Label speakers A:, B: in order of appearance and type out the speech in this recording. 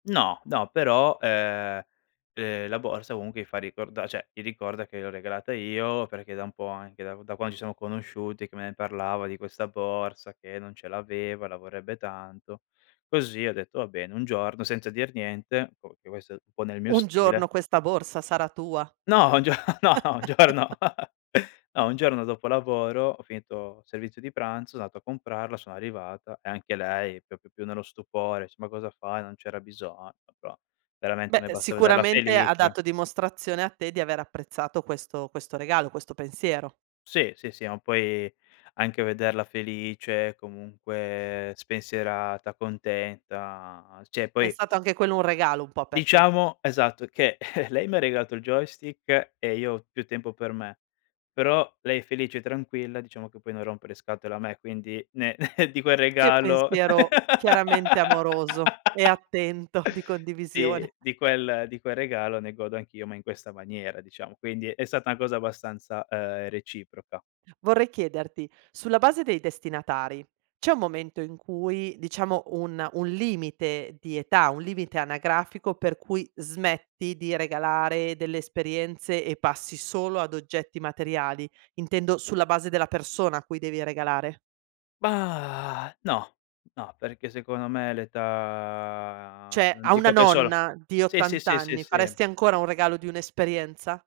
A: No, no, però ehm, ehm, la borsa comunque gli fa ricorda cioè, gli ricorda che gliel'ho regalata io, perché è da un po' anche da da quando ci sono conosciuti che me ne parlava di questa borsa che non ce l'aveva, la vorrebbe tanto. Così ho detto: "Va bene," un giorno senza dir niente, boh perché questo, un po' nel mio
B: Un
A: stile.
B: giorno questa borsa sarà tua.
A: No, un gio no un giorno no, un giorno dopo lavoro ho finito il servizio di pranzo, son andato a comprarla, sono arrivata e anche lei proprio più nello stupore, dice: "Ma cosa fai? Non c'era bisogno!" Però veramente, a
B: Beh
A: me basta vederla
B: sicuramente ha
A: felice.
B: dato dimostrazione a te di aver apprezzato questo questo regalo, questo pensiero.
A: Sì, sì, sì, ma poi anche vederla felice, comunque spensierata, contenta. Cioè,
B: È
A: poi
B: stato anche quello un regalo un po' per te.
A: Diciamo esatto, che lei m'ha regalato il joystick e io ho più tempo per me, però lei è felice e tranquilla, diciamo che poi non rompe le scatole a me, quindi ne di quel
B: Che
A: regalo
B: pensiero chiaramente amoroso e attento di condivisione.
A: Sì di quel di quel regalo ne godo anch'io, ma in questa maniera diciamo. Quindi è stata una cosa abbastanza, uhm, reciproca.
B: Vorrei chiederti, sulla base dei destinatari, c'è un momento in cui diciamo un un limite di età, un limite anagrafico per cui smetti di regalare delle esperienze e passi solo ad oggetti materiali, intendo sulla base della persona a cui devi regalare?
A: Mah, no, no, perché secondo me l' età,
B: Cioè,
A: non
B: a una
A: dico che è solo
B: nonna di
A: sì, sì,
B: 80
A: sì, sì,
B: anni
A: sì.
B: faresti ancora un regalo di un'esperienza?